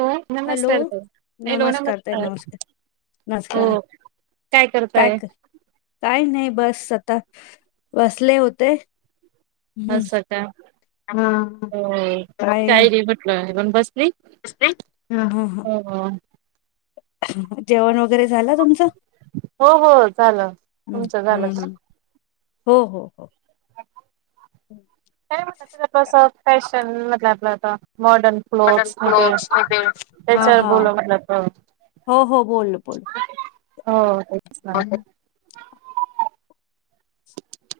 हो हॅलो नमस्कार त हॅलो नमस्कार हो नमस्कार काय करताये काय नाही बस आता बसले होते हम्म असं का हा हो काय नई म्हटलं पण बसली ह ह हो जेवण वगैरे झाल तुमचं हो हो झालं हम्म, तुमचं झालं का हम्म हो हो हो काय म्हणसॅश [unintelligible] ट आपलं होत [unintelligible] मॉर्डर्न क्लोत्स वगैरे क्लोथ्स हा त्याच्यावर हा बोलु म्हटलं तर हो हो बोल बोल हो तेच ना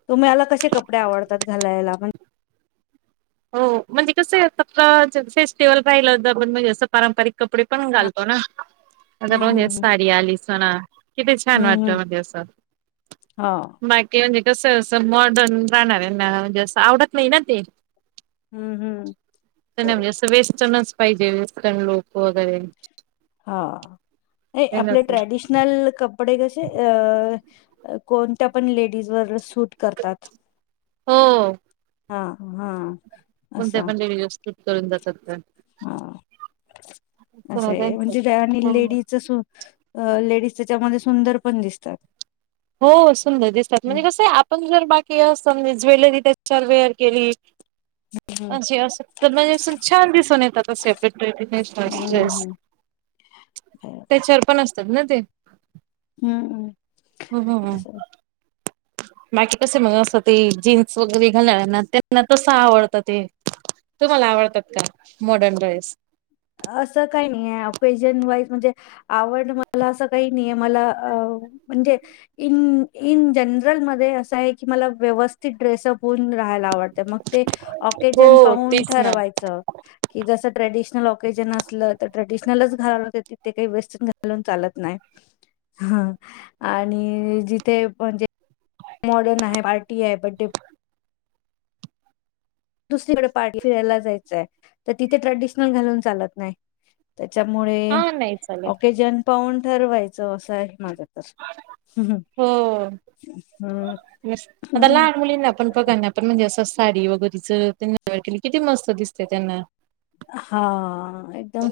तुम्ही आला कशे कपडे आवडतात घालायला पण हो म्हणजे कस फेस्टिवल राहिलं होत आपण असं पारंपरिक कपडे पण घालतो ना आता पहा हम्म म्हणजे हम्म साडी आलीच हा ना किती छान हम्म वाटत हम्म म्हणज असं हा बाकी म्हणजे तसं स मॉर्डर्न राहणार येत मला म्हणजे असं आवडत नाही ना ते हम्म हम्म नाही बरोबर म्हणजे असं वेस्टर्नच पाहिजे वेस्टन लोक वगैरे हा ये हे आपले नको. ट्रॅडिशनल कपडे कशे अ कोणत्या पण लेडीज वर सु सूट करतात हो हा हा कोणत्या असं पण लेडीज वर सू करून जातात काय हा [unintelligible] ना असाय त्यांचं. म्हणजे हो ज्यांनी लेडीच सू अ लेडीज जेच्यामध्ये सुंदर पण दिसतात. हो सुंदर दिसतात हम्म म्हणजे कसाय आपण जर बाकी अस हा म्हणजे ज्वेलरी त्याच्यावर वेअर केली. हम्म म्हणजे असं तर म्हणजे असं छान दिसून येतता सेपरेटे [unintelligible] वेस्टर्नस ड्रेस हम्म हम्म त्याच्यावर पण असतात ना ते. हम्म. हम्म हम्म हम्म. असं बाकी कस म्हअ अस ते जीन्स वगरे घालणाऱ्यांना त्यांना तस आवडतं ते तुम्हाला आवडतात का मॉडर्न ड्रेस. असं काय नाहीये अपेजन वाईज म्हणजे आवड मला असं काय नाहीये मला अ म्हणजे इन इन जनरल मध्ये असं हाय की मला व्यवस्थित ड्रेसअप हून. राहायला आवडतय मग ते ऑकेजन हो पाहून तेच ना. ठरवायचं की जस. ट्रॅडिशनल बग. ते जर नसल तर ट्रेडिशनलच घाल ते तिथ काय वेस्टर्न घालून चालत नाही हा आणि जिथे म्हणजे मॉडर्न आहे पार्टी है बड्डे दुसरीकड पार्टी फिरायला जायचंय तर तिथे ट्रॅडिशनल घालून चालत नाय. त्याच्यामुळे हा नाही चालत ऑकेजन पाहून ठरवायचं असं आहे माझ. हो [unintelligible] आता लहान मुलीना आपण बघा ना आपण म्हणजे असंच. साडी वगैरेचं [unintelligible] केली किती मस्त दिसते त्यांना. हा एकदम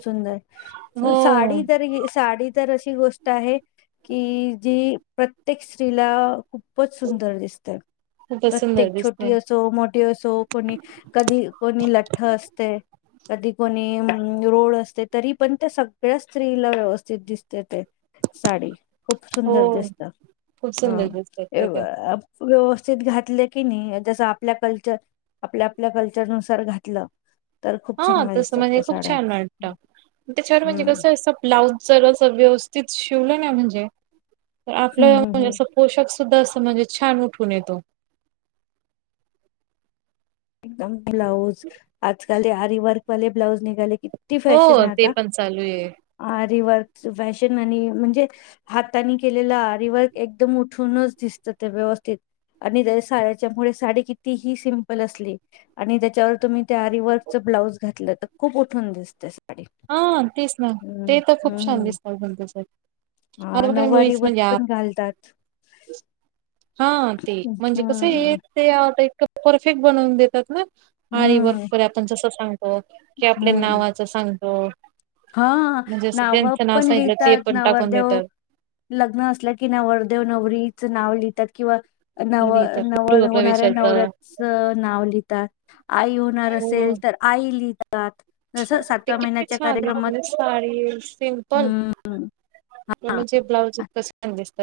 हो सुंदर साडी तर घे साडी तर ती गोष्ट आहे की जी प्रत्येक स्त्रीला खूपच सुंदर दिसतय खूपच सुंदर प्रत्येक दिसते छोटी असो मोठी असो कोणी कधी कोणी लठ्ठ असते. ती कोणी हम् रोड असते, तरी पण त्या सगळ्या स्त्रीला व्यवस्थित दिसते ते साडी खूप हो सुंदर दिसतात. खूप सुंदर ह दिसतात त्या तर. [unintelligible] [unintelligible] घातले की ने जस आपल्या कल्चर आपल्या आपल्या कल्चर नुसार घातलं तर खूप हा चांगल्या तस दिसतात म्हणजे त्या खूप साड्या छान वाटतं. त्याच्यावर म्हणजे हम्म कसं असं ब्लाउज जरा अस व्यवस् तेच शिवलं ना म्हणजे हम्म आपलं हम्म म्हणजे हम्म असं पोषक्स तस म्हणजे छान उठून येतो. [inaudible] ब्लाऊज आज काल ते आरी वर्क वाले ब्लाउज नि झाले किती फॅशन हो हाय ते आता पण चालू आहे. आरे व फॅशन आणि म्हणजे हातानी केलेला आरी वर्क एकदम उठूनच दिसतं ते व्यवस्थित आणि जर साड्याच्यामुळे साडी कितीही सिमपल असु ली आणि ज्याच्यावर तुम्ही त्या आरी वर्क च ब्लाज घातलं तर खूप उठून दिसतेचं. हा तेच ना ते तर खूप छान हम्म दिसनार. [inaudible] हा नऊवारीे वत पण घालतात. हा ते म्हणजे कसंये हम्म. ते एक आता परफेक्ट बनवून देतात ना. अरी हम्म वर्क आपण जस सांगू हो की आपल्या हम्म नावाचं सांग हो. हा नाव पण सांगितलं ते लिहितात. पण टाकून नवरदेव देतात. लग्न असलं की नवरदेव नवरीचं नाव लिह- त्यात किंवा नव लिहितात नवर होणाऱ्या गृहप्रवेशाचं नवऱ्याच नाव लिहितात. आई होणार हो असेल तर आई लिहि तात जस सातव्या महिन्याच्या कार्यक्रमात ह साडी सिम्पल हम्म तर म्हणजे ब्लाउज इतकंच स्टॅंडर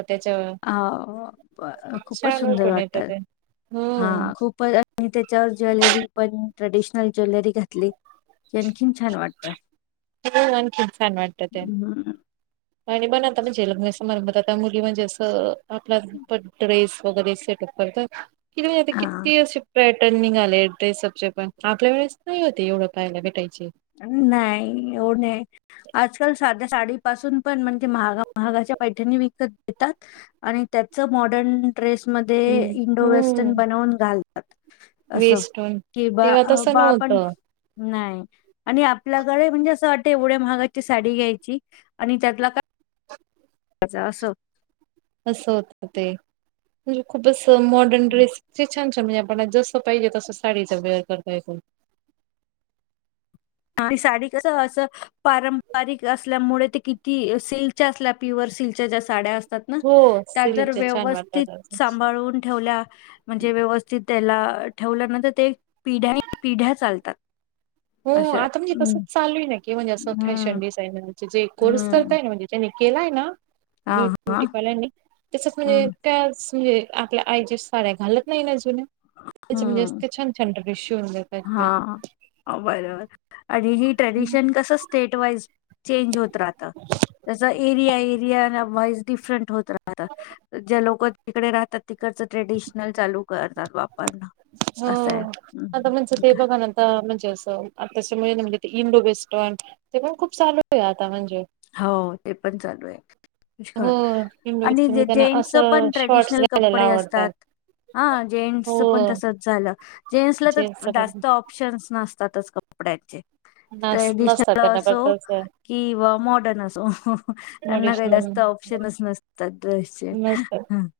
ह खूपच छान सुंदर उठून येतं वाटत ते. हो, हा खूपच आणि त्याच्यावर ज्वेलरी पण ट्रेडिशन ज्वेलरी घातली. आणखीन छान वाटत. हो आणखीन छान वाटतं ते. हम आणि मण आता म्हणजे लग्न समारंभात आता मुली म्हणजे असं आपला पण ड्रेस वगैरे सेटअप करतात. किती हा किती शिपईट ट्रेंडिंग आले ड्रेसपचे पण आपल्या वेळेस नाही होते एवढं पाहाला भेटय नाही हो नाही आजकाल साध्या- साडी पासून पण म्हणजे महा महागाच्या पैठ्यांनी विकत घेतात आणि त्याच मॉडर्न- ड्रेस मध्ये हम्म इंडो वेस्टर्न बनवून घालत- हत् वेस्टून तेव्हा तस बा आपण नव्हतं. नाही. आणि आपल्याकडे म्हणजे असं- तेवढ्या महागाची साडी घ्यायची आणि त्यातला का- माझ असो- असं होत ते म्हणजे खूपच- मॉडर्न ड्रेसचे- छान छान म्हणजे आप जस पाहिजे तसं साडीच वेअर करता येतो न. साडी कस असं पारंपरिक असल्यामुळे ते किती सिल्कच्या असल्या प्युअर सिल्कच्या ज्या साड्या असत- तात ना हो त्या जर सिल्कच्या छान व्यवस्थित वाटतात अजून. सांभळून ठेवल्या म्हणजे व्यवस्थित- त्याला ठेवल्यानंतर ते पिढ्यानिपिढ्या चालतात. हो अशा आता म्हणजे हम्म. तसंच चालूय ना की म्हणजे असं फॅशन हम्म डिजाइनर जे कोर्स हम्म करताय न म्हणजे त्यानी केलाय ना? हा हा ब्युटी पार्लरने तसच म्हणजे हम्म काय असतं हे आपल्या आईच्या साड्या घालत नाही ना जुन्या असं हम्म म्हणजे छान छान ड्रेस शिवून देतात त्या हा [unintelligible] आणि ही ट्रेडिशन कसं स्टेट वाइज चेंज होत राहतं जस एरिया एरिया वॉइस डिफरंट हो ज्या लोकं तिकडे राहतात तिकडचं ट्रेडिशनल चालू करतात बा हो आता म्हणजे ते बघा ना आता म्हणजे म्ह इंडो वेस्टर्न ते पण खूप चालू आहे आता हो ते पण चालू आहे हो इंडो आणि वेस्टर्न म्हणजे त्यांना जेंट्स असं पण शॉर्ट्स ट्रेडिशनल घालायला कपडे आवडतात असतात ह हो जेंट्सच पण तसंच झालं. जेंट्सला तर जेंट्स जास्त ऑप्शन्स नसतात त्यातच कपड्याचे नस नसतात ट्रेडिशनल त्यांना असो बटरच कि वा मॉ [inaudible] मुली त्यांना काही जास्त ऑप्शनच नसतात. ड्रेस नस्त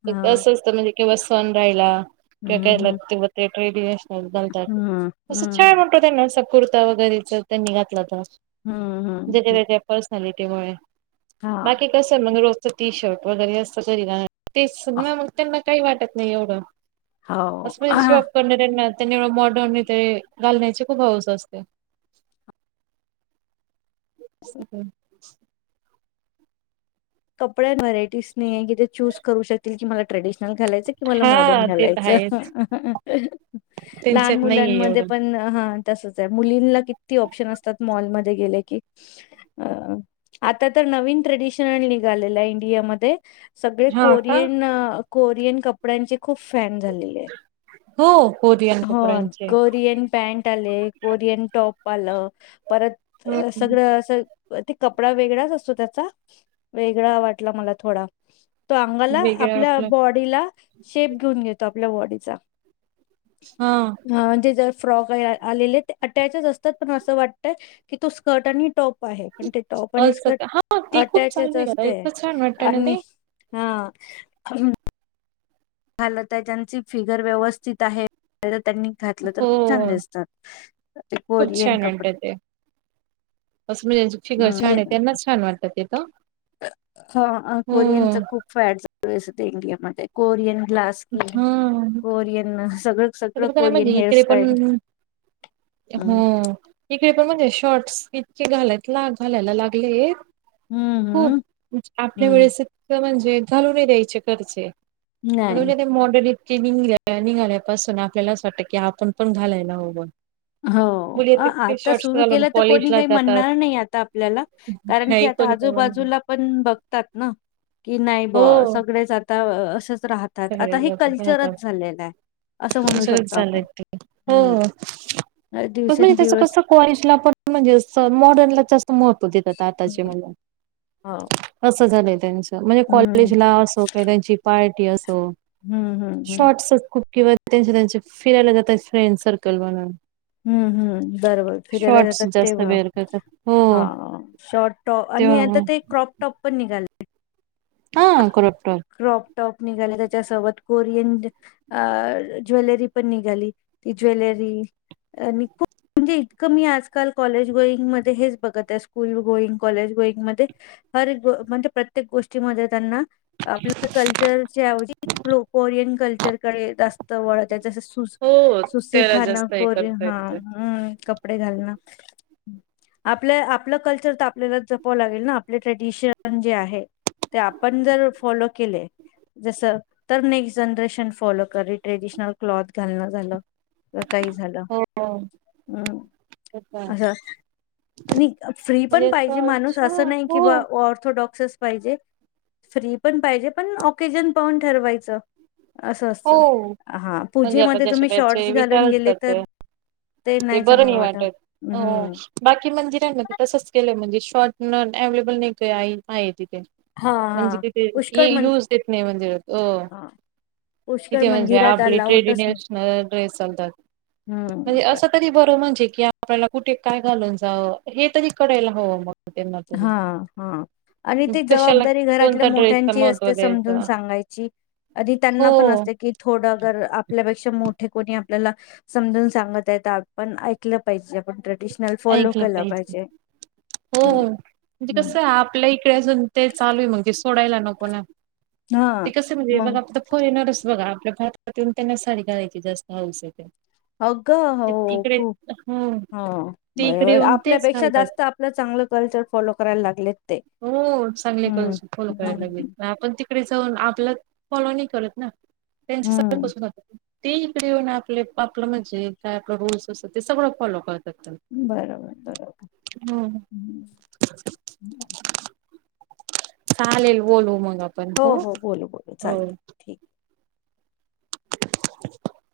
ते असं असतं म्हणजे किंवा सण राहिला. त्या केरलात हम्म ते बघ ते ट्रेडिशनल घालतात हम्म असं हम्म छान वाटत त्यांना असं कुर्ता वगैरे जर त्यांनी घातला त हम्म ज्याच्या हम्म. त्याच्या पर्सनली त्यामुळे हा बाकी कसं मंग रोज टी शर्ट वगैरे असं [unintelligible] तेच ना मग त्यांना काही वाटत नाही एवढं हो असवयच जॉब करणाऱ्यांना त्यांनी मॉडर्न इथे घालण्याची खूप हौस असते. [inaudible] कपड व्हरायटीज नाहीेये की ते चूस करू शकतील की मला ट्रेडिश मला घालायचं की मला हा मॉडर्न ते तर घालायचं आहेच लहान त्यांच्यात नाहीये मुलांमध्ये एवढं पण हा तसंच आहे मुलींना किती ऑप्शन असतात मॉलमध्ये गेले की अ आता तर नवीन ट्रेडिशन आणली झालेला आहे इंडियामध्ये सगळे हा का कोरियन अ कोरियन कपड्यांचे खूप फॅन झालेले आहे. हो. कोरियन हो कपड्यांचे कोरियन पॅन्ट आले कोरियन टॉप आलं. परत हम्म सगळं असं ते कपडा वेगळाच असतो त्याचा वेगळा वाटला मला थोडा तो अंगाला वेगळं आपल्या वाटलं बॉडीला शेप घेऊन घेतो आप आपल्या बॉडीचा हा हा ते जर फ्रॉक आल आलेले ते अटॅच असतात पण असं वाटतं की तो स्कर्ट आणि टॉप आहे पण ते टॉप आणि असं स्कर्ट का हा ते खूप अटॅचच चालू आहे असते इतक छान वाटत ना आणि ते हा हलताच्याची फिगर व्यवस्थित आहे त्यांनी घातलं तर हो खूप छान दिसतात ते खूप कोरियन कपडे अस म्हजेची चगर हम्म. छान आहे कोरियन- त्यांनाच छान वाटतात तेेत हो इंडिया मध्ये कोरयन ग्लास स्किन हा कोरियन सगळं सगळं तर कोरियन म्हणजे इकडे पण हेअरस्टाईल हो इकडे पण म्हणजे शॉर्ट्स इतके घालाय घालायला लागले हम्म खूप हम्म आपल्या हम्म. वेळेस म्हणे म्हणजे घालून नाही दहाचे घरचे नाही मोॉड [unintelligible] की निघ निघाल्यापासून आपल्याला असं वाटतं की आपण पण घालायला हवं हो मुली किती आता शॉर्ट्स सुरू घालून केलं तर कोणी कॉलेजला काही जातात म्हणणार नाही आता आपल्याला कारण की नाही आता कोणी कोण आजूबाजूला पण बघतात ना कि नाही ब हो सगळेच आता [unintelligible] राहतात आता सगळे हे जातात राहतात. कल्चरच झालेलं आहे असं म्हणू सगळंच शकतो चाललंय आपण ते. हम्म.. हो [inaudible] [unintelligible] म्हणजे हं. हो. कॉलेज हं. ला असो किवा त्यांची पार्ट. [unintelligible] हं, हं, हं. शॉर्टसच [unintelligible] त्यांच्या त्यांच्या फिरायला जातात फ्रेंड सर्कल म्हणून. हम्म हम्म बरबर फिरायला जातात जास्त तेव्हा वेअर करतात हो हे, शॉर्ट टॉप आणि तेव्हा आता मग ते क्रॉप टॉप पण निघाले. [unintelligible] हा क्रॉप टॉप. क्रॉप टॉप निघाले त्याच्यासोबत कोरियन अ ज्वेलरी पण निघाली ती ज्वेलरी. खूप म्हणजे इतकं मी आजकाल कॉलेज गोईंग मध्ये हेच बघत आहे. स्कूल गोईंग कॉलेज गोईंगमध्ये, हर ग म्हणजे प्रत्येक गोष्टीमध्ये त्यांना. आपलं कल्चर, च्या येवजी कोरियन कल्चर. हो त्याला जास्त [unintelligible] हे कोरीयन करता हा येतं. कपडे घाल ना. आपलं आपलं कल्चर तर आपल्याला जपावं लागेल ना आपले ट्रेडिशन जे आहे ते आपण जर फॉलो केले. जस तर नेक्स्ट जनरेशन फॉलो करी ट्रेडिशनल क्लॉथ घालण झालं. [unintelligible] [inaudible] हो फ्री म्हणजे हो हो. पण पाहिजे पण ओकेजन पाहुन ठरवाच. असं हो असतं हा म्हणजे आता पूजेमध्ये जसे तुम्ही शॉर्टस. त्याचे विचारच गेले करते. तर. ते बरं नाही चांगलं वाटत हं, बाकी मंदिरांमध्ये तसच केलं म्हणजे. शॉटन अवलेबल नाही का आहे. [unintelligible] हां, हां. म्हणजे पुष्कळ मन हां, पुष्कळ मंदिरात अलाउडच नव्हतं. हं. की आपल्याला कुठे काय घालून जावं हे तरी करायला हवं मग. त्यांना तरी. हा हा आणि ते कशाला जबाबदारी घरातल्या कोणत्या ड्रेसच मोठ्यांची महत्त्व असते समजून द्यायचं सांगायची आधी हो त्यांना पण असते की थोडं. आपल्यापेक्षा मोठे कोणी आपल्याला समजून सांगत आहे आपण ऐकलं पाहिजे. [unintelligible] फॉलो केलं पाहिजे हो हं, हो. म्हणजे हं. कसं आहे आपल्या इकडे अजून ते चालू आहे मगं. तोडांयला नको ना. हां, ते कस म्हणजे मग बगा म्हणजे कोरेयन असतं. बघा आपल्या भागात येऊन त्यांना साडी घालायची जास्त हाऊस येते. अग हो ते इकडे खूप हो ह ते इकडे बरोबर येऊन तेच आपल्यापेक्षा घालतात. जास्त. आपलं चांगलं कल्चर फॉलो करायला लागलेत ते हो हम्म. पुढे जाऊन आपला फॉलो नाही करत ना. त्यांचे सकाळ हं. पसून होत्याते. ते इकडे येऊन आपले आपलं म्हणजे काय आपलं रूल्स असतं ते सगळं फॉलो करता. बरोबर बरोबर. हम्म हम्म. चालेल बोलुन मग. हो हो बोलु बोलु हो. चालतं ठीक कय. [unintelligible]